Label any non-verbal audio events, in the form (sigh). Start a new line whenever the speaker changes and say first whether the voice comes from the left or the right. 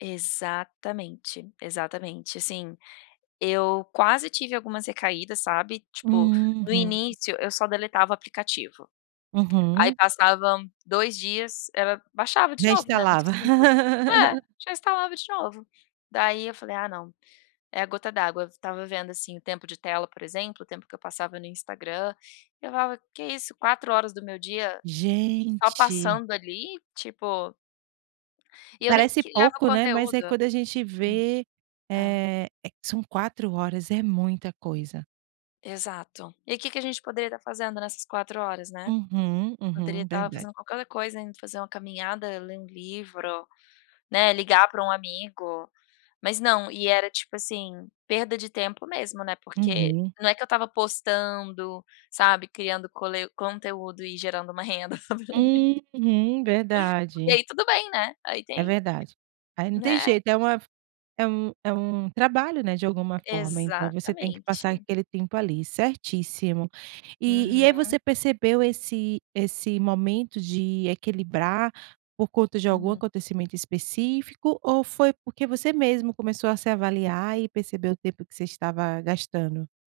left: Exatamente, exatamente, assim, eu quase tive algumas recaídas, sabe, tipo no
right: Uhum.
left: início eu só deletava aplicativo, aí
right: Uhum.
left: passavam 2 dias, ela baixava de
right: Já
left: novo, né, muito
right: instalava?
left: simples. É,
right: (laughs)
left: já instalava de novo, daí eu falei, ah não, é a gota d'água, f tava vendo, assim, o tempo de tela por exemplo, o tempo que eu passava no Instagram, eu falava, que isso? 4 horas do meu dia, só
right: Gente.
left: passando ali tipo e eu nem
right: Parece
left: criava
right: pouco, né, mas é
left: conteúdo,
right: quando a gente
left: hum,
right: vê,
left: ah.
right: eh eh, são 4 horas, é muita coisa.
left: Exato, e que que a gente poderia tá fazendo nessas 4 horas, né,
right: Uhum,
left: poderia
right: uhum,
left: tá
right: verdade.
left: fazendo qualquer outra coisa, indo fazer uma caminhada, ler um livro, né, ligar pra um amigo, mas não, e era tipo assim, perda de tempo mesmo, né, porque
right: Uhum.
left: não é que eu tava postando, sabe, criando cole conteúdo e gerando uma renda. (laughs)
right: Uhum,
left: E
right: verdade.
left: aí tudo bem né, aí
right: É
left: tem
right: verdade, aí não tem
left: né.
right: jeito é uma f é um é um trabalho, né, de alguma forma, então você tem que passar
left: Exatamente.
right: aquele tempo ali, certíssimo. E e aí
left: Uhum.
right: você percebeu esse esse momento de equilibrar por conta de algum
left: Uhum.
right: acontecimento específico, ou foi porque você mesmo começou a se avaliar e percebeu o tempo que você estava gastando?